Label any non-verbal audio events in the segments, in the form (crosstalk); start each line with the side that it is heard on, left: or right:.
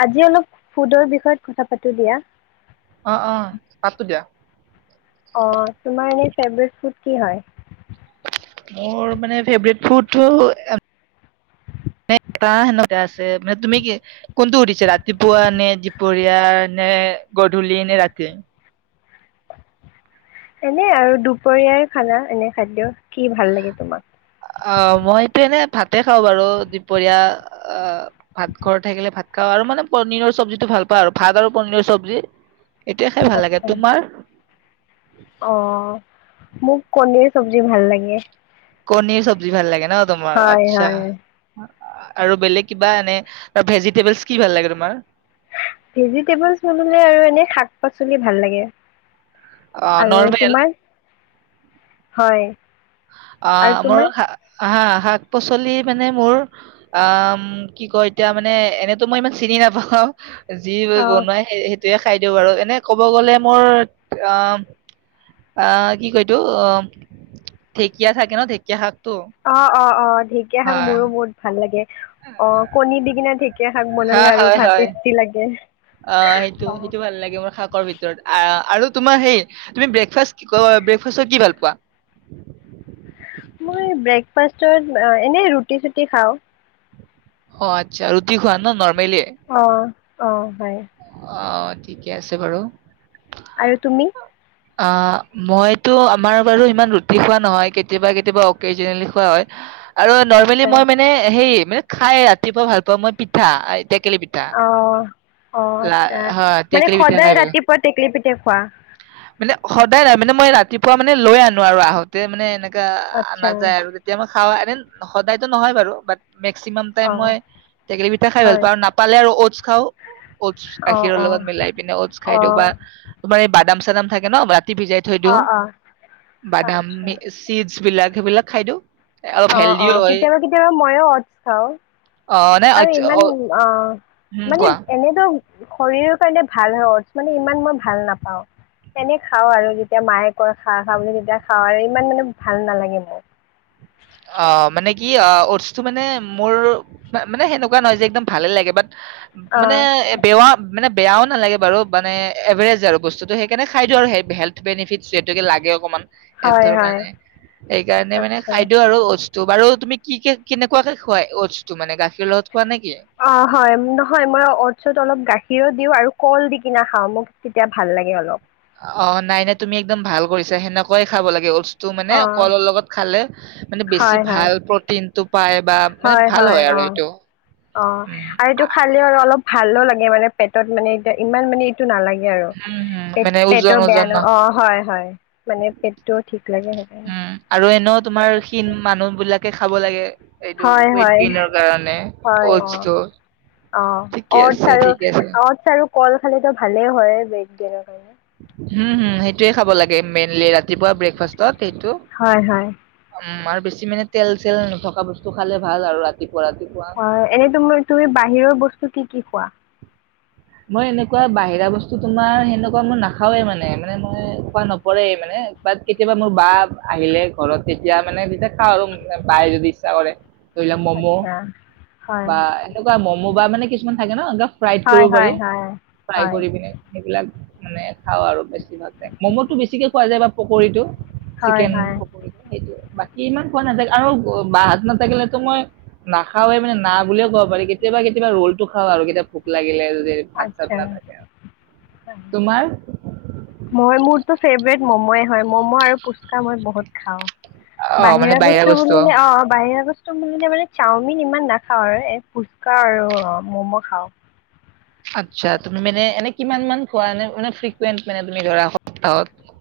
left: আজি অলপ ফুডৰ বিষয়ত কথা পাতো দিয়া।
right: অ অ দিয়া
left: অ তোমাৰ এনে ফেভৰেট ফুড কি হয়?
right: মোৰ মানে ফেভৰেট ফুলটো এ তাহ হে কে আছে মানে তুমি কি কোনটো শুধিছিলা ৰাতিপুৱা নে দীপৰীয়া নে গধূলি নে ৰাতি?
left: এনে আৰু দুপৰীয়াই খানা এনে খাদ্য কি ভাল লাগে তোমাক?
right: অ মইটো এনে ভাতে খাওঁ বাৰু দুপৰীয়া অ ভাত ঘৰ থাকিলে ভাত খাওঁ আৰু মানে পনীৰৰ চব্জিটো ভাল পাওঁ আৰু ভাত আৰু পনীৰৰ চব্জি। এতিয়া খাই ভাল লাগে,
left: আচ্ছা
right: তোমাৰ?
left: অ মোক কণীৰ চব্জি ভাল লাগে।
right: কণীৰ চব্জি ভাল লাগে। ন তোমাৰ
left: হয় হয়
right: আচ্ছা আৰু বেলেগ কিবা এনে ভেজিটেবলছ কি ভাল লাগে তোমাৰ?
left: ভেজিটেবলছ বনে আৰু এনে শাক পাচলি ভাল লাগে।
right: অ
left: আৰু
right: নৰমেল।
left: তোমাৰ হয়।
right: অ
left: আৰু
right: মোৰ
left: তোমাৰ
right: সা আহা শাক-পাচলি মানে মোৰ আ কি কয় এতিয়া মানে এনেতো মই ইমান চিনি নাপাওঁ যি
left: অ
right: বনাই সেই সেই তেয় খাই দিওঁ বাৰু এনে কব গলে মোৰ অ অ কি কয় এইটো ঢেঁকীয়া থাকে ন ঢেঁকীয়া শাক
left: অ অ অ ঢেঁকীয়া শাক মোৰো বহুত ভাল লাগে। অ কণী দি কিনে ঢে ঢেঁকীয়া শাক
right: হা
left: বনালে আৰু
right: হয়
left: ভাত
right: হয়
left: টেষ্টি লাগে।
right: অ সেইটো
left: অ
right: সেইটো ভাল লাগে মোৰ শাকৰ ভিতৰত আ আ আৰু তোমাৰ সেই তুমি ব্ৰেকফাষ্ট কি ক ব্ৰেকফাষ্টত কি ভাল পোৱা?
left: ফাৰ্ষ্টত এনেই ৰুটি চুটি খাওঁ।
right: অ আচ্ছা ৰুটি খোৱা ন নৰ্ম
left: অ অ হয়।
right: অ ঠিকে আছে বাৰু।
left: আৰু তুমি?
right: অ মইতো আমাৰ বাৰু ইমান ৰুটি খোৱা নহয় কেতিয়াবা কেতিয়াব অকেজনেলি খোৱা হয়। আৰু নৰ্মেলি
left: আচ্ছা
right: মই মানে সেই মে খাই ৰাতিপুৱা ভাল পা মই পিঠা। টেকেলি পিঠা
left: অ, অ,
right: লা
left: আচ্ছা
right: হয়
left: মানে
right: টেকেলি পিঠা খাই
left: সদায়
right: ভাল
left: ৰাতিপুৱা টেকেলি পিটা খোৱা?
right: মানে সদায় নাই মানে মই ৰাতিপুৱা মানে লৈ আনো আৰু আহোঁতে মানে এনে
left: আচ্ছা
right: অনা যায় আৰু তেতিয়া মই খাও এনে সদায়তো নহয় বাৰু বাট মেক্সিমাম টাইম
left: অ
right: মই টেকেলি পিঠা খাই ভাল
left: হয়
right: পাওঁ আৰু নাপালে আৰু ওটচ খাও। ওটছ
left: অ
right: গাখীৰৰ
left: অ
right: লগত মিলাই পিনে ওটছ খাই
left: অ
right: দিওঁ বা তোমাৰ এই বাদাম (unintelligible) (unintelligible) ভিজাই থৈ
left: অ
right: দিওঁ।
left: অ
right: বাদাম
left: আচ্ছা
right: চিজ বিলাক সেইবিলাক খাই দিওঁ। অলপ
left: অ, অ,
right: হেল্ডিও হয়
left: কেতিয়াবা কেতিয়াবা ময়ো অতাখাও
right: অ নাই
left: আৰু
right: আচ্ছা,
left: ইমান অ
right: উম
left: মানে
right: কোৱা
left: এনেটো শৰীৰৰ কাৰণে ভাল হয় ওটচ মানে ইমান মই ভাল নাপাও। এনে খাওঁ আৰু তেতিয়া মায়ে কয় খা খা বুলি যেতিয়া খাওঁ আৰু ইমান মানে ভাল নালাগে মোৰ।
right: অ মানে কি অ অটছটো মানে মোৰ মানে সেনেকুৱা নহয় যে একদম ভালে লাগে বাট
left: অ
right: মানে
left: আচ্ছা
right: বেয়া মানে বেয়াও নালাগে বাৰু মানে এভাৰেজ আৰু বস্তুতটো সেইকাৰণে খাই দিওঁ আৰু হেল্থ বেনিফিট যিহেতুকে লাগে অকণমান।
left: হয়
right: হেল্থৰ
left: হয়
right: কাৰণে এইকাৰণে মানে
left: আচ্ছা
right: খাদ্য ওটছ বাৰু তুমি কি কে কেনেকুৱাকে খোৱা ওটছ তো মানে গাখীৰ লগত খোৱা নেকি?
left: অ, হয়, নহয় মই ওটছ অলপ গাখীৰত দিওঁ আৰু কল দি কিনা খাওঁ মোক তেতিয়া ভাল লাগে অলপ।
right: অ নাই নাই তুমি একদম ভাল কৰিছা সেনেকুৱাই খাব লাগে ওটছ এটো মানে
left: অ'
right: কলৰ লগত খালে মানে বেছি
left: হয় হয়
right: ভাল প্ৰটিনটো পায় বা মানে
left: হয়,
right: ভাল
left: হয়
right: আৰু
left: অ',
right: এইটো
left: অ'
right: উম
left: আৰু এইটো খালি আৰু অলপ ভালো লাগে মানে পেটত মানে এতিয়া ইমান মানে নালাগে আৰু
right: হম হম
left: পে
right: মানে ওজন
left: পেটৰ বেয়া
right: ওজন
left: ন অ, হয় হয় মানে পেটটো ঠিক লাগে।
right: উম কে খাব লাগে এইটো
left: হয়
right: ওৱেইট
left: হয়
right: গেইনৰ কাৰণে
left: হয় অ'
right: অটছটো
left: অ'
right: ঠিকে
left: অ'টছ
right: আছে
left: আৰু
right: ঠিকে আছে
left: অ'টছ আৰু কল খালিটো ভালে হয় ওৱেইট গেইনৰ কাৰণে
right: হু হু সেইটোয়ে খাব লাগে মেইনলি ৰাতিপুৱা ব্ৰেকফাষ্টত সেইটো
left: হয়। হয়।
right: উম। আৰু বেছি মানে তেল-চেল নথকা বস্তু খালে ভাল আৰু ৰাতি
left: অ এনেই তো মই তুমি বাহিৰৰ বস্তু কি কি কোৱা?
right: মই এনেকুৱা বাহিৰা বস্তু, তোমাৰ সেনেকুৱা মই নাখাওৱেই মানে। মানে, মই খোৱা নপৰেই মানে। বাট, কেতিয়াবা মোৰ বা আহিলে ঘৰত, তেতিয়া মানে, তেতিয়া খাওঁ আৰু উম, ম, বায়ে যদি ইচ্ছা কৰে। ধৰি লোৱা মম
left: আচ্ছা হয়
right: বা এনেকুৱা মম মোবা মানে কিছুমান থাকে ন ফ্ৰাইড
left: হয়
right: কৰিব
left: হয়
right: পাৰে
left: হয়
right: ফ্ৰাই
left: হয়
right: কৰি পিনে সেইবিলাক মানে খাও আৰু বেছি ভাগ মমতো বেছিকে খোৱা যায় বা পকৰিটো
left: হয়
right: চিকেন
left: হয়
right: পকৰীযে, সেইটোয়ে। বা কি ইমান খোৱা নাথা আৰু বাহাত নাথাকিলেতো মই নাখাওঁয়ে মানে না বুলিয়ে কব পাৰি, কেতিয়াবা কেতিয়াবা ৰোলটো খাও আৰু কেতিয়া ভোক লাগিলে যদি ভাত চাত
left: আটছা,
right: নাথাকে তোমাৰ?
left: মই মোৰটো ফেভৰেত মম য়ে হয় মম আৰু পুচ কামত বহুত খাও। বাহিৰা বস্তু বুলিলে অ', বাহিৰা বচ চো মই মানে চাওমিন ইমান নাখাওঁ এ, ফুচকা আৰু ম'ম খাওঁ।
right: আচ্ছা তুমি মানে এনে কিমান মান খোৱা এনে মানে, ফ্ৰিকুৱেণ্ট মানে তুমি ধৰা সপ্তাহত?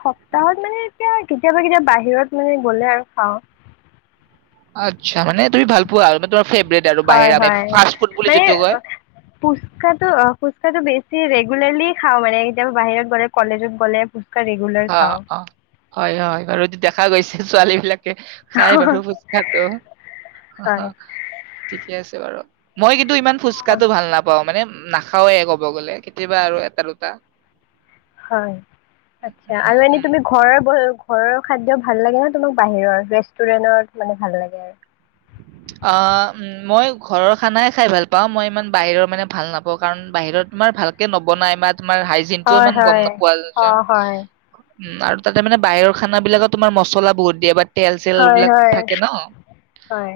left: সপ্তাহত মানে এতিয়া কেতিয়াবা কেতিয়াবা বাহিৰত মানে গ'লে আৰু খাওঁ।
right: আচ্ছা মানে তুমি ভাল পোৱা আৰু (unintelligible) আৰু
left: হয়
right: বাহিৰা মানে
left: হয়
right: ফাষ্ট ফুড বুলি
left: মানে
right: যোনটো কয়।
left: অ, ফুচকাটো অ', ফুচকাটো বেছি ৰেগুলাৰলি খাওঁ মানে কেতিয়াবা বাহিৰত গ'লে কলেজত গ'লে ফুচ
right: অ অ, হয় হয়, আৰু দেখা গৈছে ছোৱালীবিলাক খাই বাৰু ফুচকাটো। অ,
left: হয়
right: ঠিকে আছে বাৰু। মই কে কিন্ত ইমান
left: অ,
right: ফুচকাটো ভাল নাপাও, মানে নাখাওঁয়ে ক'ব গ'লে, কেতিয়াবা আৰু এটা দুটা
left: হয়। আচ্ছা, আৰু এনে
right: উম,
left: তুমি ঘৰৰ (unintelligible) ঘৰৰ খাদ্য ভাল লাগে নে? তোমাক বাহিৰৰ ৰেষ্টুৰেণ্টৰ, মানে ভাল লাগে আৰু
right: অ, মই ঘৰৰ খানাই খাই ভাল পাওঁ। মই ইমান বাহিৰৰ, মানে, ভাল নাপাওঁ, কাৰণ বাহিৰত তোমাৰ ভালকে নবনাই বা তোমাৰ হাইজিনটোও
left: হয়
right: ইমান গম
left: হয়
right: নোপোৱা
left: অ
right: যায়।
left: হয়
right: উম, আৰু তাতে, মানে, বাহিৰৰ খানা বিলাকত তোমাৰ মচলা বহুত দিয়ে বাত তোমাৰ তেল চেল
left: হয়
right: বিলাক
left: হয়
right: থাকে ন
left: হয়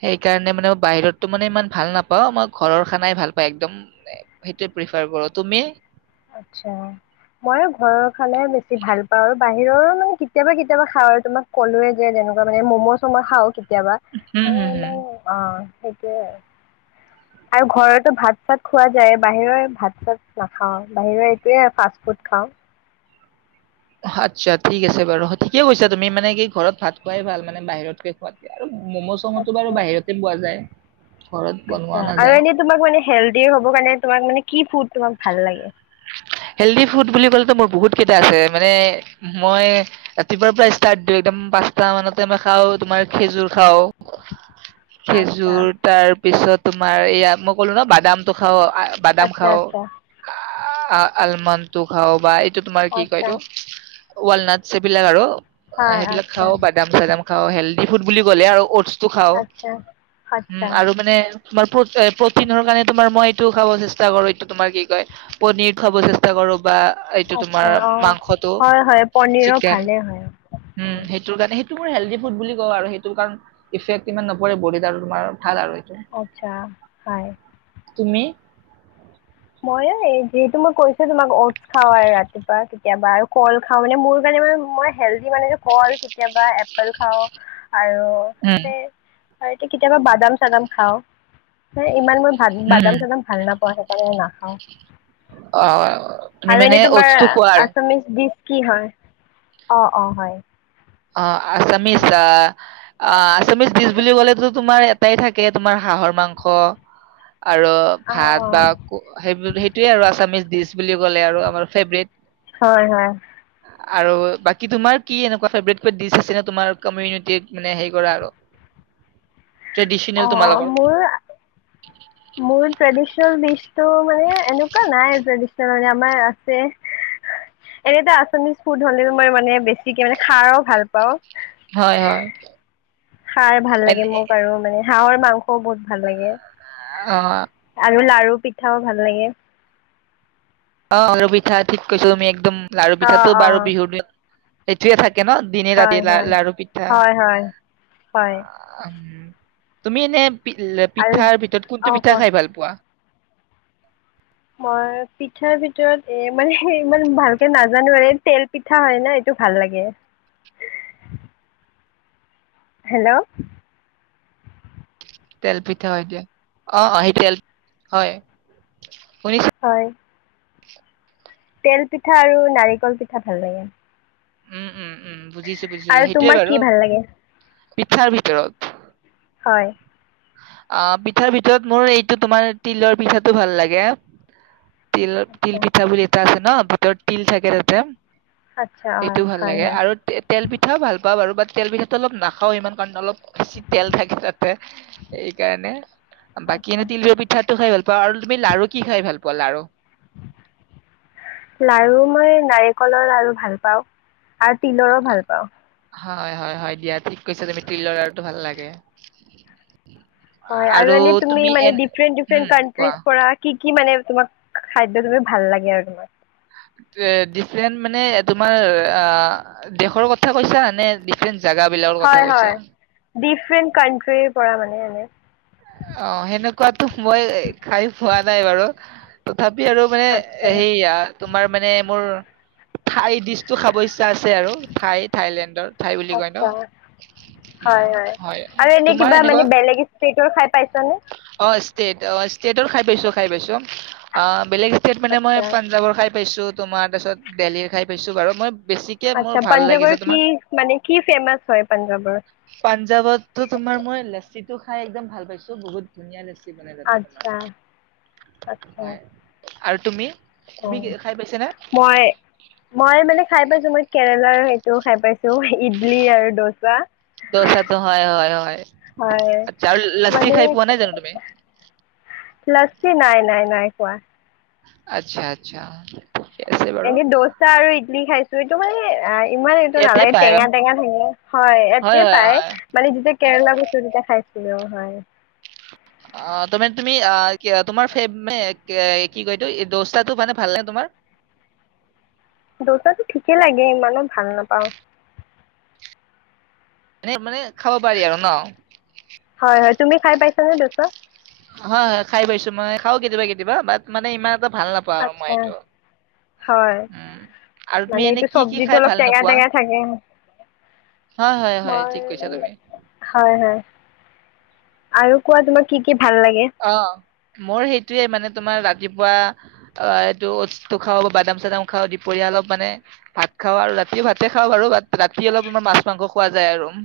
right: সেইকাৰণে মানে বাহিৰতটো মানে ইমান ভাল নাপাওঁ মই ঘৰৰ খানাই ভাল পাও একদম সেইটোৱেই প্ৰিফাৰ কৰো তুমি
left: আচ্ছা মই ঘৰৰ খালে বেছি ভাল পাও আৰু বাহিৰৰো মানে কেতিয়াবা কেতিয়াবা খাওঁ আৰু তোমাক ক'লোৱয়ে যেনেকুৱা মানে মম' চম খাওঁ কেতিয়াবা
right: উম,
left: আৰু
right: হুম, হুম।
left: এনেই অ সেইটোৱে আৰু আৰু ঘৰতো ভাত চাত খোৱা যায় বাহিৰৰ ভাত চাত নাখাওঁ বাহিৰৰ এইটোৱে ফাষ্ট ফুড খাওঁ
right: আচ্ছা ঠিক আছে বাৰু ঠিকে কৈছা তুমি মানে কি ঘৰত ভাত খোৱাই ভাল মানে বাহিৰতকে খোৱ দিয়া আৰু ম'ম' চম'তটো বাৰু বাহিৰতে পোৱা যায়। ঘৰত
left: আা
right: বনোৱা
left: আৰু
right: নাযায়।
left: এনে তম ম হেল হ কাৰণ কি ফু
right: হেলডি ফুড বুলি ক'লেতো মই বহুত কেইটা আছে মানে মই ৰাতিপুৱা প্ৰায় ষ্টাৰ্ট দিওঁ একদম পাঁচটা মানতে মই খাওঁ তোমাৰ খেজুৰ খাও
left: আচ্ছা
right: খেজুৰ তাৰ পিছত তোমাৰ ইয়াাত মই ক'লো ন বাদামটো খাও বাদাম
left: আচ্ছা
right: খাওঁ।
left: আচ্ছা
right: আলমন্দ তো খাও বাই টো তোমাৰ কি
left: আচ্ছা
right: কয়তো ৱালনাথ চবিলাক আৰু অ
left: হয়
right: সেইবিলাক
left: আচ্ছা
right: খাও বাদাম চাদাম খাওঁ হেলডি ফুড বুলি ক'লে আৰু টো খাও
left: আচ্ছা
right: উম
left: আচ্ছা
right: আৰু মানে তোমাৰ প্ৰটিনৰ কাৰণে তোমাৰ মই এইটো খাব চেষ্টা কৰো এইটো তোমাৰ কি পনীৰ খাব চেষ্টা কৰো বা এইটো
left: আচ্ছা
right: তোমাৰ
left: অঁ
right: মাংসটো
left: হয় হয় পনীৰো
right: চিকেন
left: ভালেই হয়
right: উম
left: হয়
right: সেইটোৰ কাৰণে সেই ম হেল্ডি ফুড বুলি কওঁ আৰু সেইটো কাৰণ ইফেক্ট ইমান নপৰে বডিত আৰু তোমাৰ ভাল আৰু এইটো
left: আচ্ছা হয়
right: তুমি
left: মই এই যিহেতু মই কৈছো তোমাক অটছ খাও আৰু ৰাতিপুৱা কেতিয়াবা আৰু কল খাও মানে মোৰ কাৰণে ম মই হেলডি মানে কল কেতিয়াবা এপল খাওঁ আৰু
right: উম,
left: সেই হয়, এইটো কেতিয়াবা বাদাম-চাদাম খাওঁ। হয়, ইমান মোৰ খাল
right: হম,
left: বাদাম চাদাম খাল নাপ হয় তে নাখাওঁ
right: অ', তুমি
left: আৰু এনে
right: মানে
left: তোমাৰ
right: অস্তু খোৱা আৰু।
left: আছামিজ ডিচ কি হয়? অ, অ, হয়।
right: অ আচামিজ আহ অ আচামিজ ডিচ বুলি কলে টো তোমাৰ এটাই থাকে তোমাৰ হাঁহৰ মাংস আৰু
left: অ
right: ভাত বা সেই সেইটোয়ে আৰু আছামিচ দিছ। বুলি কলে আৰু আমাৰ ফেব্ৰেত।
left: হয় হয়।
right: আৰু বাকী তোমাৰ কি এনেকুৱা ফেভৰেট? কিবা দিছ আছে নে তোমাৰ, কমিউনিটিত মানে হেৰি কৰা আৰু ট্ৰেডিচনেল
left: অ
right: তোমালোকৰ
left: মোৰ মোৰ ট্ৰেডিচনেল ডিচ টো মানে এনেকুৱা নাই ট্ৰেডিচনেল মানে আমাৰ আছে এনে এটা আচামিজ ফুড হলেও মই মানে বেছিকে মানে খাৰো ভাল পাও।
right: হয় হয়।
left: সাৰ ভাল
right: এনে
left: লাগে মোক আৰু মানে হাঁহৰ মাংসও বহুত ভাল লাগে।
right: অ',
left: আৰু লাৰু পিঠাও ভাল লাগে।
right: অ আৰু পিঠা ঠিক কৈছা তুমি একদম। লাৰু
left: অ
right: পিঠাটো
left: অ
right: বাৰু বিহুৰ দিনত এইটোৱেই থাক কেন দিনে
left: হয়
right: ৰাতি লা
left: হয়
right: লাৰু পিঠা।
left: হয় হয় হয়
right: অম তুমি এনে পিল্লে
left: আৰু
right: পিঠাৰ ভিতৰত
left: অ
right: কোনটো পিঠা
left: কোৱা
right: খাই ভাল পোৱা?
left: মই পিঠাৰ ভিতৰত, এ মানে ইমান ভালকে নাজানো আৰু তেল পিঠা হয় না এইটো ভাল লাগে। হেল্ল?
right: তেলপিঠা হয় দিয়া, অ অ হেই, তেল, হয়। শুনিছো
left: হয়। তেল পিঠা আৰু নাৰিকল পিঠা ভাল লাগে।
right: উম উম উম বুজিছো বুজিছো
left: আৰু
right: সেইটোৱে
left: তোমাক কি
right: বাৰু
left: ভাল লাগে
right: পিঠাৰ ভিতৰত?
left: হয়
right: অ পিঠাৰ ভিতৰত মোৰ এইটো তোমাৰ- তিলৰ পিঠাটো ভাল লাগে। তিলৰ
left: আচ্ছা
right: তিল পিঠা বুলি এটা আছে ন ভিতৰত তিল থাকে তাতে।
left: আচ্ছা হয়
right: সেইটো ভাল
left: হয়
right: লাগে
left: হয়
right: আৰু তেল পিঠাও ভাল পাওঁ বাৰু বাত তেল পিঠাটো অলপ নাখাওঁ ইমান কাৰণে অলপ বেছি তেল থাকে তাতে সেইকাৰণে। বাকী
left: আচ্ছা
right: এনে তিলৰ পিঠাতটো খাই ভাল পাওঁ আৰু তুমি লাৰু কি খাই ভাল পোৱা? (unintelligible) আৰু
left: লাৰু মই নাৰিকলৰ লাৰু ভাল পাওঁ আৰু তিলৰো ভাল পাওঁ।
right: হয় হয় হয় দিয়া ঠিক কৈছা তুমি তিলৰ লাৰুটো ভাল লাগে।
left: হয় আৰু এনেই তুমি মানে
right: উম
left: ডিফাৰেণ্ট-ডিফাৰেণ্ট
right: কোৱা
left: কানট্ৰিজ পৰা কি কি মানে তোমাক, খাদ্য তুমি ভাল লাগে আৰু তোমাক
right: এ ডিফৰেন্ট মানে তোমাৰ, আ, দেশৰ কথা কৈছা, নে ডিফৰেন্ট
left: হয় হয়। ডিফ্ৰেণ্ট কানট্ৰি কৰা মানে, এনে
right: অ', সেনেকুৱাতো মই খাই পোৱা নাই বাৰু। ভাবি আৰু মানে
left: আচ্ছা
right: সেয়া, তোমাৰ মানে মোৰ থাই দিচটো খাব (unintelligible) আছে আৰু ঠাই, থাইলেণ্ডৰ ঠাই বুলি কয় ন?
left: আচ্ছা
right: উম
left: হয়
right: হয়
left: আৰু এনে
right: তোমাৰ
left: কিবা মানে
right: এনেকুৱা
left: বেলেগ ষ্টেটৰ খাই পাইছানে
right: অ', ষ্টেট ষ্টেটৰ খাই পাইছোঁ, খাই পাইছোঁ। বেলেগ ষ্টেট মানে মই,
left: আচ্ছা
right: পাঞ্জাৱৰ খাই পাইছোঁ তোমাৰ তাছত দেলহীৰ খাই পাইছোঁ বাৰু মই বেছিকে মোৰ
left: আচ্ছা
right: ভাল লাগিছে
left: পাঞ্জাৱৰ কি
right: তোমাৰ
left: মানে কি ফেমাচ হয় পাঞ্জাৱৰ?
right: যিটো খাই একদম ভাল পাইছোঁ। তো বহুত ধুনীয়া লাগছ ন য
left: আচ্ছা
right: তোমাৰ হয় আৰু তুমি তুমি কি
left: অ',
right: খাই পাইছা না
left: মই, মই মানে খাই পাইছোঁ মই কেৰেলাৰ সেইটো খাই পাইছোঁ, ইডলি আৰু দোচা।
right: দোচাটো হয়, হয়, হয়
left: হয়
right: আটচ্চা আৰু লাচ্ছি
left: মানে
right: খাই পোৱা নাই জান তুমি?
left: স নাই নাই নাই কোৱা
right: আচ্ছা, আচ্ছা। ঠিকে আছে বাৰু
left: এনে দোচা আৰু ইডলি খাইছো এইটো মানে (unintelligible) ইমান এইটো
right: ইয়াতে
left: নালাগে
right: পাই অ।
left: টেঙা টেঙা (unintelligible) হয় ইয়াতেই
right: হয়
left: পাই,
right: হয়
left: মানে যেতিয়া কেৰেলা গৈছোঁ তেতিয়া খাইছোঁ। (unintelligible)
right: অ', তমে তুমি আ, (unintelligible) তোমাৰ ফেব নে আ, কি কয় এইটো দোচাটো মানে ভালনে তোমাৰ?
left: দোচাটো ঠিকে লাগে, ইমানো ভাল নাপাওঁ।
right: এ মানে খাব পাৰি আৰু
left: হয় হয়
right: ন?
left: তুমি খাই পাইছানে দোচা?
right: হয় খাই পাইছো মই খাওঁ কেতিয়াবা কেতিয়াবা বাট মানে ইমান ভাল নাপাওঁ আৰু মই
left: আচ্ছা
right: এইটো।
left: হয়
right: উম, আৰু তুমি
left: মানে
right: এনে
left: এইটো
right: কি কি
left: চব্জিটো
right: খাই
left: অলপ
right: ভাল
left: টেঙা
right: নোপোৱা?
left: টেঙা থাকে
right: হয় হয় হয়
left: মই,
right: ঠিক কৈছা তুমি।
left: হয় হয়। আৰু কোৱা তোমাৰ কি কি ভাল লাগে।
right: অ মোৰ সেইটোয়ে মানে তোমাৰ ৰাতিপুৱা অ এইটো খাওঁ বাদাম চাদাম খাওঁ দুপৰীয়া অলপ মানে ভাত খাওঁ আৰু ৰাতিও ভাতে খাওঁ বাৰু ভাত ৰাতি অলপ ইমান মাছ মাংস খোৱা যায় আৰু। (inaudible)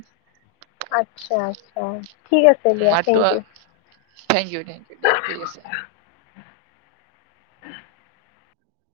left: আচ্ছা আচ্ছা। ঠিক আছে দিয়া।
right: মাৰটো
left: থেংক ইউ।
right: Thank you. থউ দিয়া ঠিক আছে।